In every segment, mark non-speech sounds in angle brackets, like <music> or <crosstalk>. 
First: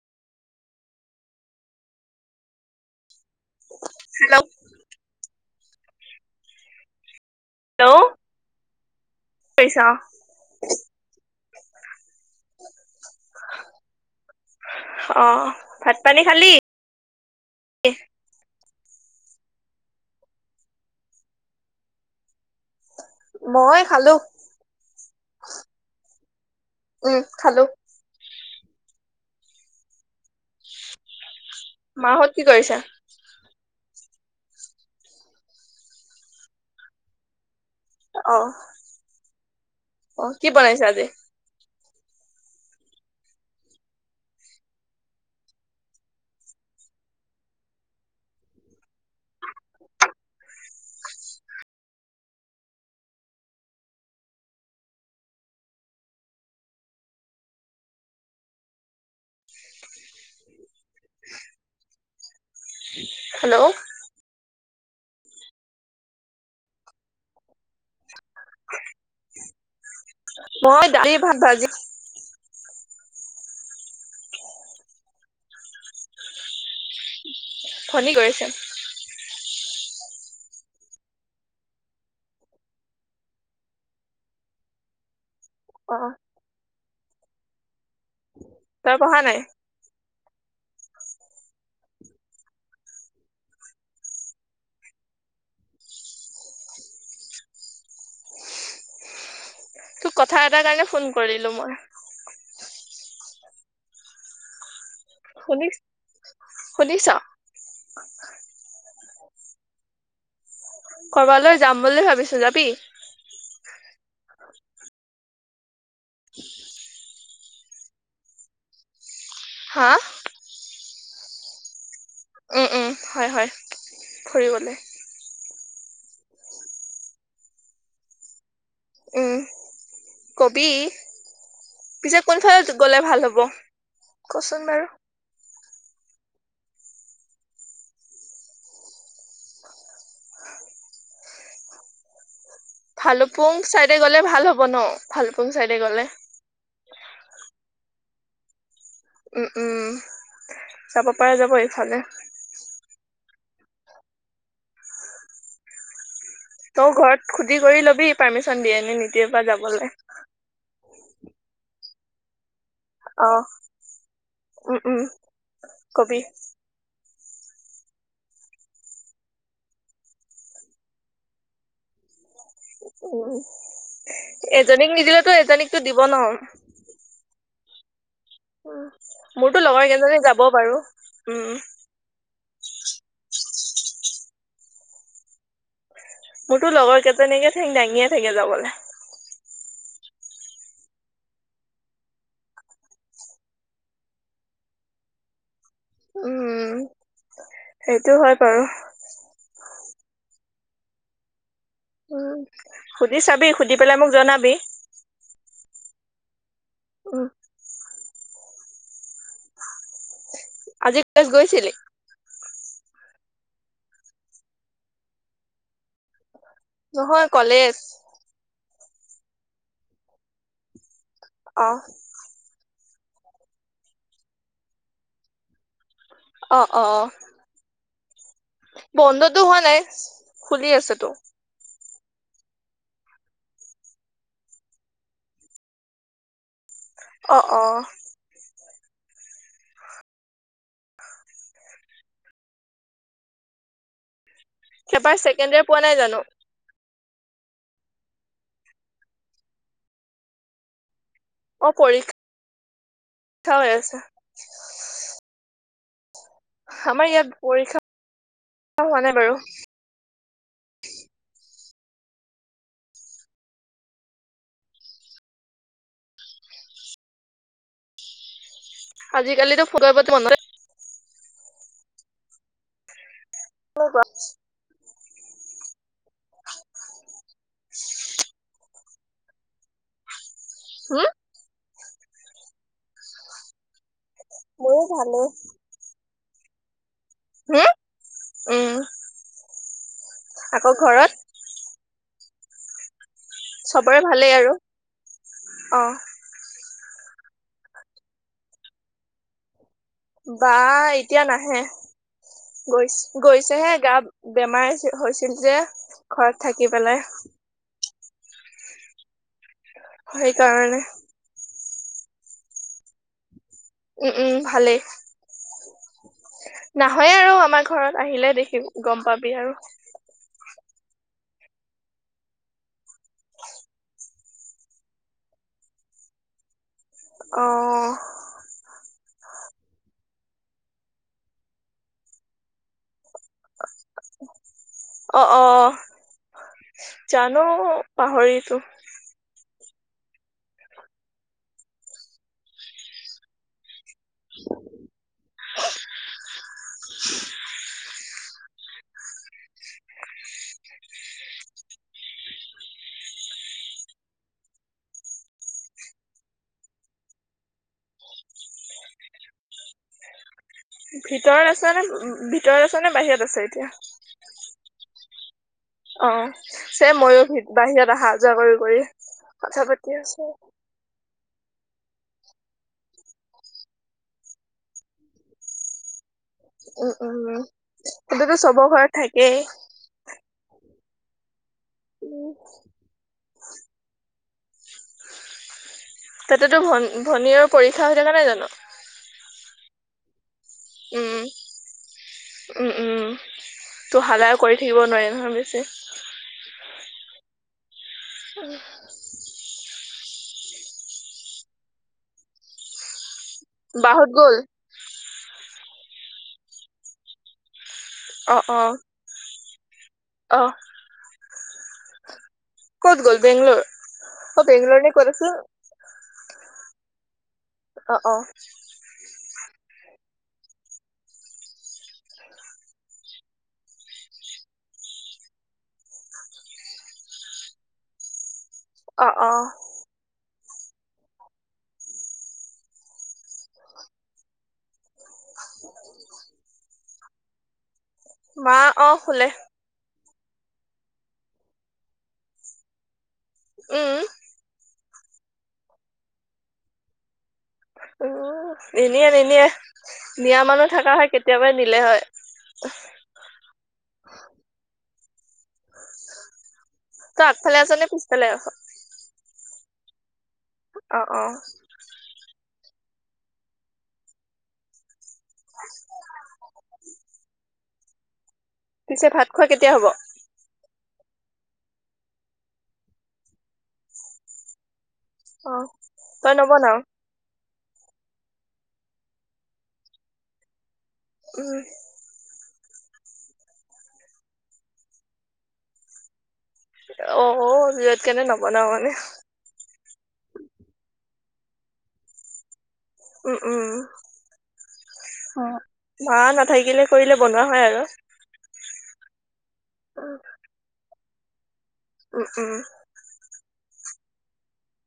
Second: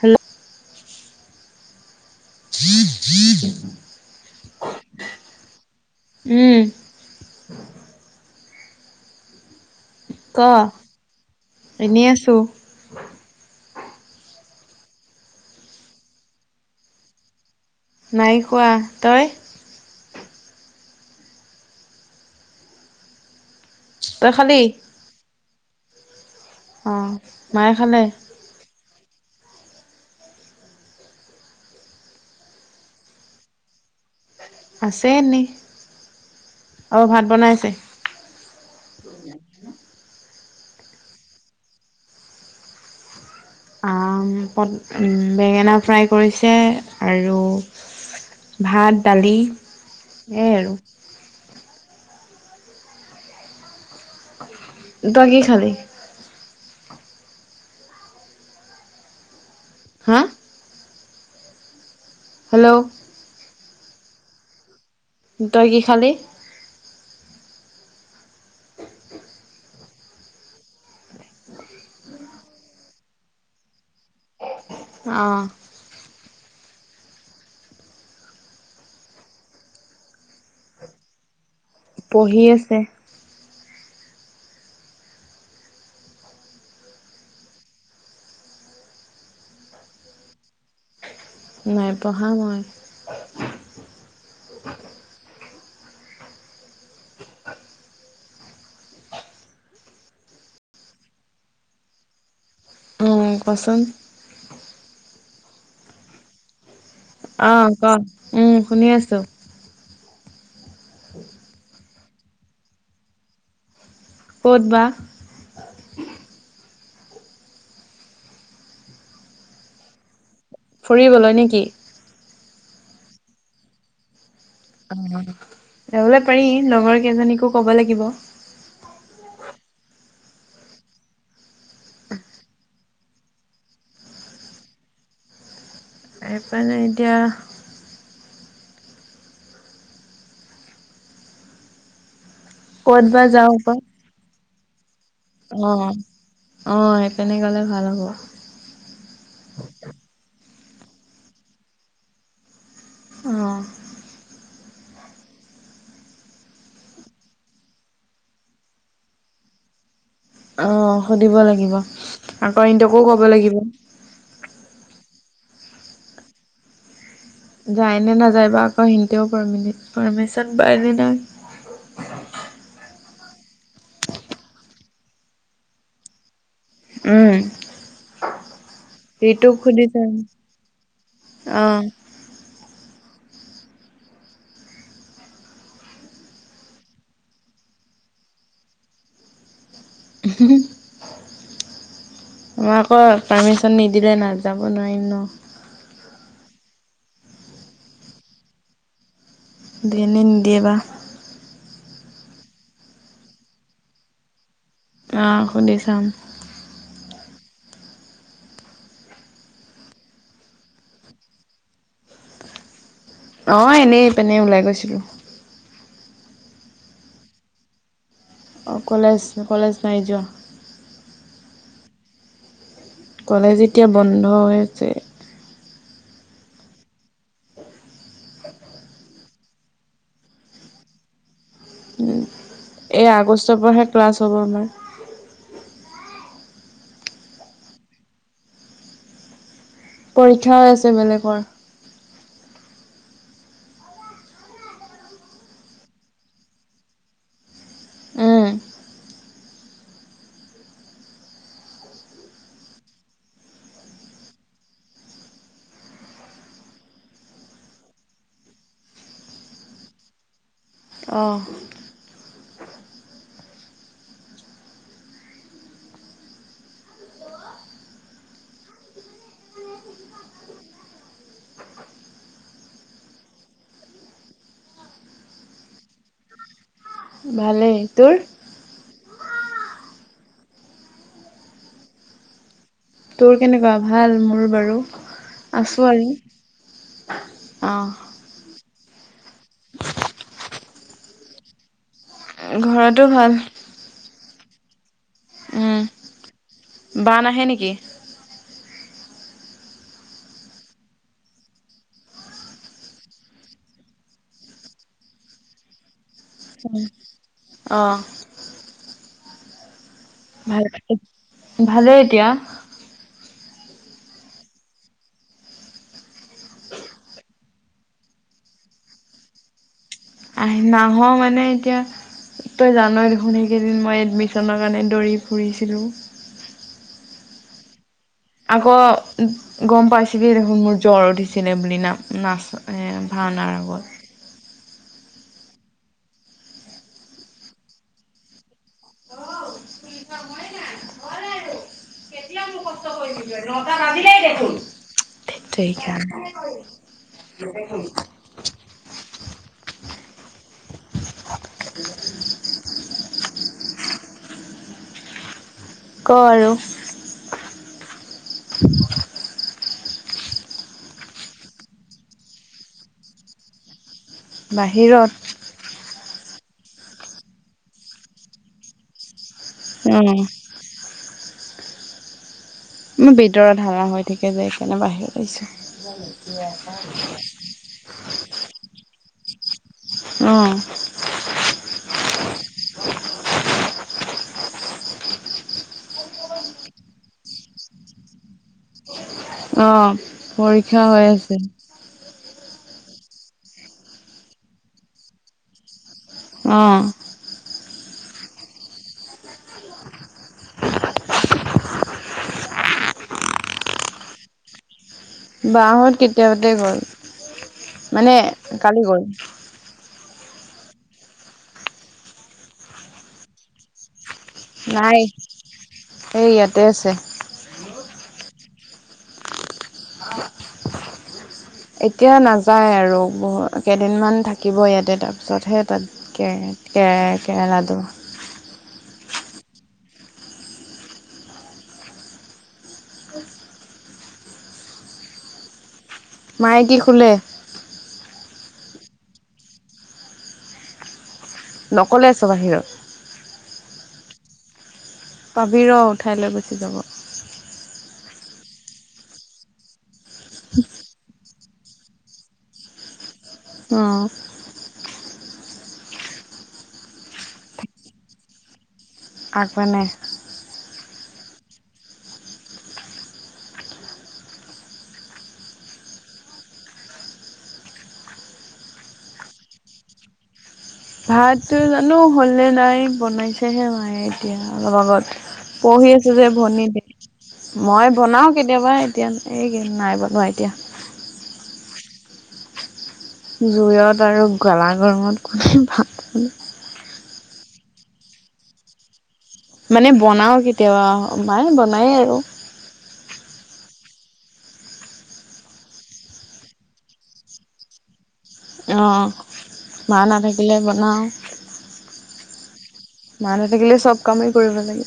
Hello <inaudible> hello. উম। Hello. কি কৰিছ। ক, এনেই আছো। অঁ, ভাত পানী খালি। নাই খোৱা তই। মই খালো তই খালি। অঁ, উম খালো মায়ে খালে। মা হত কি কৰিছে। আছে এনেই, অঁ ভাত বনাই আছে। অঁ। অঁ, কি বনাইছে আজি। উম্, বেঙেনা ফ্ৰাই কৰিছে আৰু ভাত, দালি সেইয়াই আৰু। তই কি খালি। হা। <unintelligible> Hello hello. তই, কি খালি। মই দালি, ভাত, ভাজি। অ ফোন, কৰিছে। পঢ়ি আছে। অহ। তই পঢ়া নাই। নাই পঢ়া মই। তোক কথা এটাৰ কাৰণে ফোন কৰিলো মই। উম, কোৱাচোন। শুনিছ, শুনিছ। অহ, ক, উম, শুনি আছো। কৰবালৈ যাম বুলি ভাবিছো যাবি। ক'ত বা। হয় <unintelligible> হা, ফুৰিবলৈ নে কি। উম, উম, হয়, হয় ফুৰিবলে উম <unintelligible> যাবলৈ পাৰি। লগৰ কেইজনীকো কব লাগিব। উম, কবি,, পিছে কোনফালত গ'লে ভাল হ'ব কচোন বাৰু। সেইকাৰণে এতিয়া। ক'ত বা ভালুকপুং যাওঁ আকৌ চাইডে গ'লে ভাল হ'ব। হ'ব ন। ভালুপুং অ চাইডে গ'লে অ স তেনে গলে ভাল হ'ব উম উম যাব পৰা যাব ইফালে আহঁ তই ঘৰত খুটি কৰি লবি পাৰ্মিশন দিয়ে ন নিতিয়ৰ পৰা যাবলৈ অ সুধিব লাগিব কৰিটকো ক'ব অ লাগিব উম উম কবি যায় নে নাযায় বা আকৌ সিতেও প পাৰ্মিচন বাই ন ন উ এজনীক নিদিলেেতো এজনীকতো দিব নহয় উম উ ঋতুক মোৰতো সুধি লগৰ চাম কেইজী যাব পাৰো উম অ মোৰতো লগৰ কেইজনীকে থে দাঙিয়ে থাকে যাবলৈ আমাক আকৌ পাৰ্মিচন নিদিলে নাযাব নোৱাৰিম ন উম সেইটো হয় বাৰু দনিি দিয়বা উম সুধি চাবি সুধি পেলাই মোক জনাবি আহ সুধি চাম উম আজি ক্লাছ গৈছিলি অ এনেই পিনেই ওলাই গৈছিলোঁ নহয় কলেজ অঁ কলেজ কলেজ নাই যোৱা আহ কলেজ এতিয়া বন্ধ আছে অ অ অ বন্ধটোো হোৱা নাই খুলি আছেতো এই আগষ্টৰ পৰাহে ক্লাছ হ'ব আমাৰ অ অ পৰীক্ষাও আছে বেলেগৰ সেপাৰ ছেকেণ্ডাৰ পোৱা নাই জানো উম, অ পৰীক্ষা থ হৈ আছে আমাৰ ইয়াত পৰীক্ষা হোৱা নাই বাৰু অ' আজিকালিতো ফটো প্ৰতি মন ব ক ভালেই তোৰ হা তোৰ কেনেুৱ ভাল মোৰ বাৰু মোৰো ভালে আছো আি হম আহ উম আকৌ ঘৰত ঘৰতো ভাল চবৰে ভালেই আৰু উম অ বাহে নেকি বা এতিয়া নাহে গৈ গৈছেহে গা বেমাৰ হৈছিল যে ঘৰত থাকি পেলাই অ' সেই ভাল কাৰণে ভালে ভালেই এতিয়া উম উম ভালেই নাহয়ে আৰু আমাৰ ঘৰত আহিলে দেখি গম পাবি আৰু আহ নাহ মানে এতিয়া তই জান দেখোন সেইকেইদিন মই এডমি্যনৰ কাৰণে দৌৰি ফুৰিছিলোঁ অ আকৌ গম পাইছিলি দেখোন মোৰ জ্বৰ উঠিছিলে বুলি না নাচ এ ভাওনাৰ আগত অ অ জানো পাহৰিতো অ কি খই নাই হোৱা নাই আৰু কেতিয়া মু কষ্ট কৰি দ দিয়ে ন উ ক আৰু ভিতৰত আছ নে ভিতৰত আছ নে বাহিৰত আছে এতিয়া বাহিৰত অ চ ময়ো বাহিৰত অহা যোৱা কৰি কৰি কথা পাতি উম। আছো মই ভিতৰত হালা হৈ থাকে যে সকাৰণে বাহিৰ আহছো উম উম উম তন্ততো চবৰ ঘৰত থঠাই এই অঁ উম তাতেতো ভন ভনীৰ পৰীক্ষা হৈ থকাে নাই জানো আহ পৰীক্ষা হৈ উম আছে তো হালায় কৰি থাকিব নোৱাৰি নহয় বেছি অঁ উ বাহত গ'ল বাঁহত কেতিয়াওাতে গ'ল মানে কালি গল অ'ফ ক'ত গ'ল বেংলোৰ অ বেংলুৰিনে নাই কৰচ এই ইয়াতে আছে অ অ এতিয়া নাযায় আৰু বু কেইদিনমান থাকিব ইয়াতে তাৰপিছতহে তাত কে-কে-কেৰেলাডু অ অ মাইকী খোলে? মা অ, শুলে। নকলে আছ বাহিৰত উম। পাবি ৰ, উঠাইলৈ গুচি যাব। উ, নিনিয়ে নিনিয়ে নিয়া মানুহ থকা হয় কেতিয়াবাই নিলে হয়। অ তই আগফালে আছ নে পিছফালে আছ? আগবানে অ, অ পিছে ভাত খোৱা কেতিয়া হ'ব? ভাতো জানো হলনে নাই, বনাইছেহে মায়ে এতিয়া অলপ আগত। অ পঢ়ি আছো যে তই ভনী নবনাও মই বনাওঁ কেতিয়াবা এতিয়া এই কি নাই বনোৱা এতিয়া উম জুইত আৰু গেলা গৰমত কোনে ভাত অ যত কেনে নবনাও মানে মানে বনাওঁ কেতিয়াবা মায়ে বনাইয়ে আৰু। উম উম, মা নাথাকিলে কৰিলে বনোৱা হয় আৰু। অ'। মা নাথাকিলে বনাওঁ। উম উম। মা নাথাকিলে চব কামেই কৰিব লাগে।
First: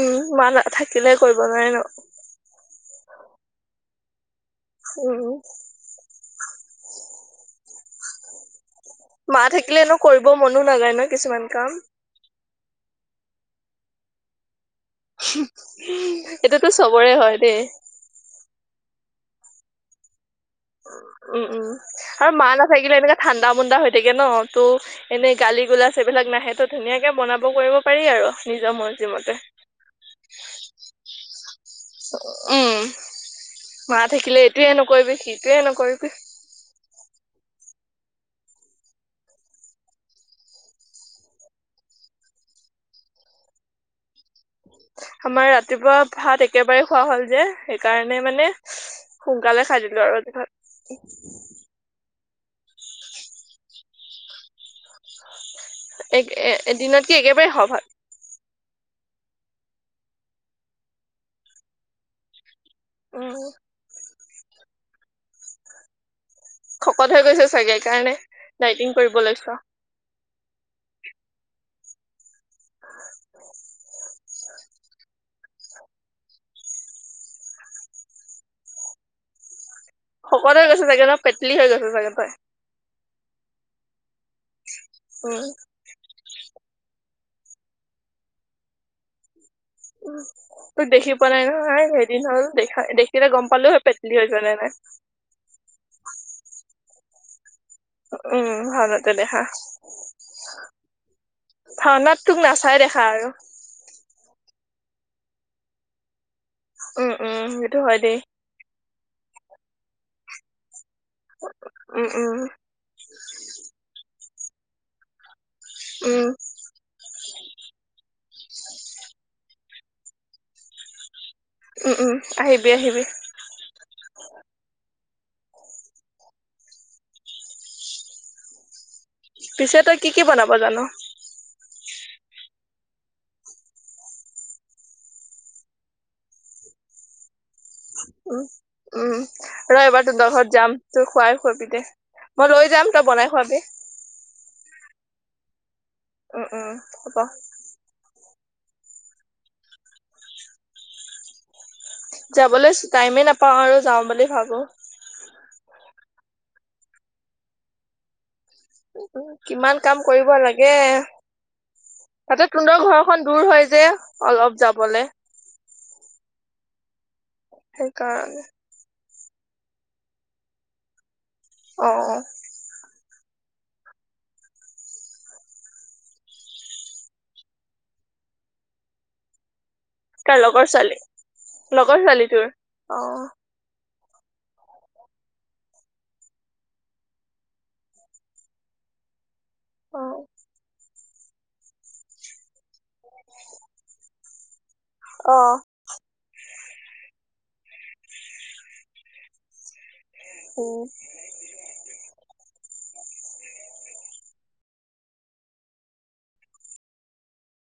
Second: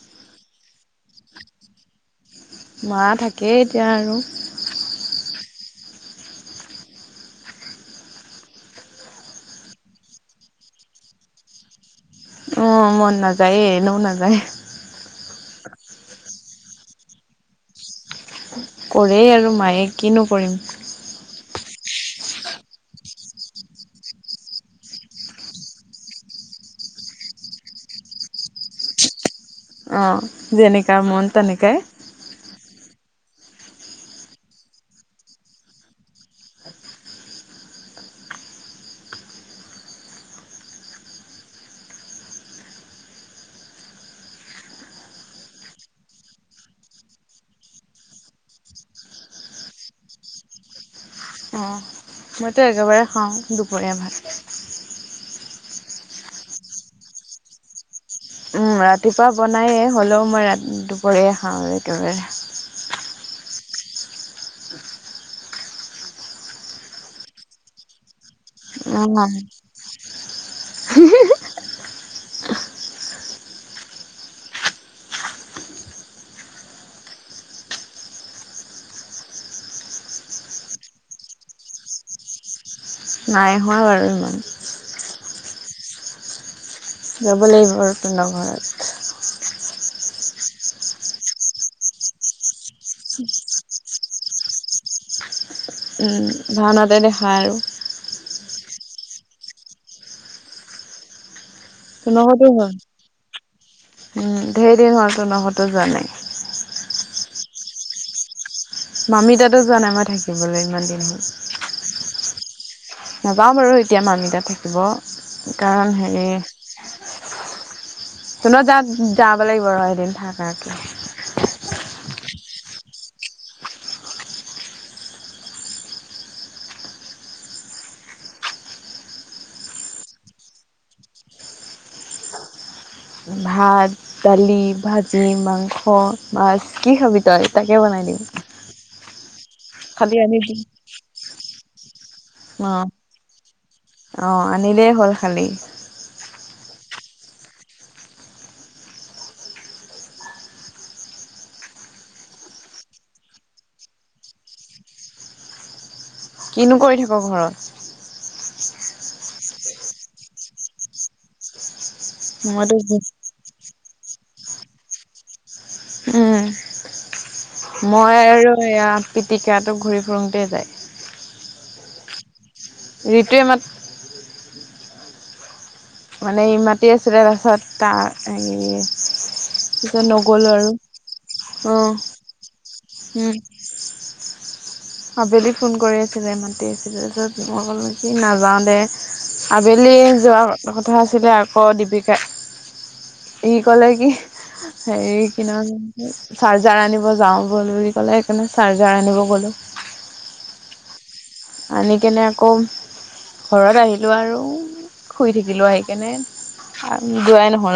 উম, মা নাথাকিলে কৰিব লাগে ন? মা থাকেই এতিয়া আৰু। উম মা থাকিলে এনেও কৰিব মনো নাযায় ন কিছুমান কাম। অ' মন নাযায় এনেও নাযায়। এটোটোতো চবৰে হয় দেই। কৰে আৰু মায়ে কিনো কৰিম উম, উম। আৰু মা নাথাকিলে এনেকাে ঠাণ্ডা মুণ্ডা হৈ থাকে ন ত' এনেই গালি গোলাচ এইবিলাক নাহে তো' ধুনীয়াকে বনাব কৰিব পাৰি আৰু নিজৰ মৰজিমতে। তেনেকৈ উম, মা থাকিলে এইটোয়ে নকৰিবি সেইটোয়ে নকৰিবি। আমাৰ ৰাতিপুৱা ভাত একেবাৰে খোৱা হল যে সেইকাৰণে মানে সোনকালে খাই দিলো আৰু এতিয়া। অ মইতো একেবাৰে খাওঁ দুপৰীয়া ভাত। এ, এদিনত কি একেবাৰে হয় ভাত? উম, ৰাতিপুৱা বনায়েই হ'লেও মই ৰা-দুপৰীয়া খাওঁ একেবাৰে। উম। শকত হৈ গৈছে চাগে সেইকাৰণে। ডাইটিং অঁ কৰিব <inaudible> লৈছ শকত হৈ গৈছে চাগে ন পেটলী হৈ গৈছে চাগে তই? নাই হোৱা বাৰু ইমান। উম। যাব লাগিব আৰু তহতঁৰ ঘৰত। উম তোক দেখি পোৱা নাই নহয় কেইদিন হ'ল দেখাই দেখিলে গম পালো হয় পেটলি হৈছ নে নাই। উম, ভাওনাতে দেখা আৰু। উম ভাওঁনাতে দেখা। তোনৰ ভাওনাত তোক ঘৰতো হ'ল নাচাই দেখা আৰু। <unintelligible> উম উম, সেইটো হয় দেই। মামি তাতো যোৱা নাই মই থাকিবলৈ ইমান দিন। হ'ল উম উম। নাযাওঁ বাৰু এতিয়া মামি তাত থাকিব। কাৰণ হেৰি উম যা যাব লাগিব আৰু। দুদিন থাকাকে। উম উম, আহিবি আহিবি। পিছে তই কি কি বনাব জান? ভাত, দালি, ভাজি, মাংস, মাছ কি খাবি তই? তাকে বনাই দিম। উম, উম, ৰ এবাৰ খালি তহঁতৰ ঘৰত আনিবি যাম, বতোৰ খুৱাই খুৱাবি দে। মই অ লৈ যাম, তই বনাই খোৱাবি। অ আনিলেই হ'ল খালী। উম উম হ'ব। যাবলৈ টাইমে নাপাও আৰু যাওঁ বুলি ভাবো। কিনো কৰি থাক ঘৰত? উম, কিমান কাম কৰিব লাগে। তাতে মইতো তুন্দৰ ঘৰখন দূৰ হয় য যে অলপ যাবলে উম মই সেইকাৰণে আৰু ইয়াত পিটিকাটো ঘূৰি ফুুৰোঁতে যায়। অঁ, অঁ। ঋটুৱে মাত মানে ই মাতি আছিলে তাৰপিছত তা হেই কাৰ লগৰ ছোৱালী? অ লগৰ ছোৱালী তোৰ? অঁ। উম আবেলি ফোন কৰি আছিলে, মাতি আছিলে, তাপিছত মই কলো কি নাযাওঁ দে। আবেলি অ', যোৱা কথা আছিলে আকৌ দীপিকাই, ই ক'লে কি সেৰি কি অ', নাম চাৰ্জাৰ আনিব যাওঁ বুলি ক'লে সেইকাৰণে চাৰ্জাৰ আনিব গ'লোঁ। উম। আনি কেনে আকৌ ঘৰত আহিলোঁ আৰু শুই থাকিলো আহি কেনে, যোৱাই নহ'ল।